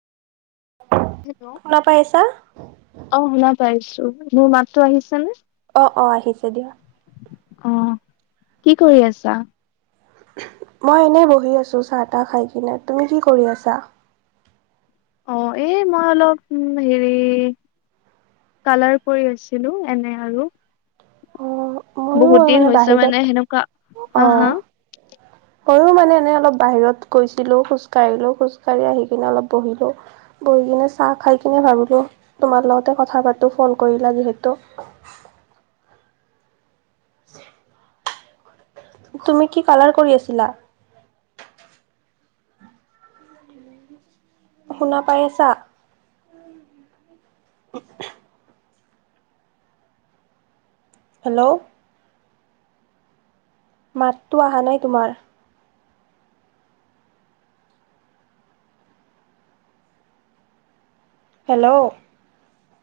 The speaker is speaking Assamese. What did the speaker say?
হেল্ল শুনা পাইছা? অ' শুনা পাইছো মোৰ মাতো আহিছেনে অ' অ' আহিছে দিয়া অ' কি কৰি আছা মই এনেই বহি আছোঁ চাহ তাহ খাই কিনে তুমি কি কৰি আছা। অ' এই মই অলপ হেৰি কালাৰ কৰি আছিলো এনে আৰু। অ', ময়ো বহুত দিন হৈছে বাহিৰত মানে সেনেকুৱা হা অ'। হা ময়ো মানে এনেই অলপ বাহিৰত গৈছিলো খোজ কাঢ়িলো খোজ কাঢ়ি আহি কিনে অলপ বহিলো বহি কিনে চাহ খাই কিনে ভাবিলোঁ তোমাৰ লগতে কথা পাতোঁ ফোন কৰিলা যিহেতু [unintelligible] তুমি কি কালাৰ কৰি আছিলা শুনা পাই আছা হেল্ল' মাততো অহা নাই তোমাৰ হেল্ল'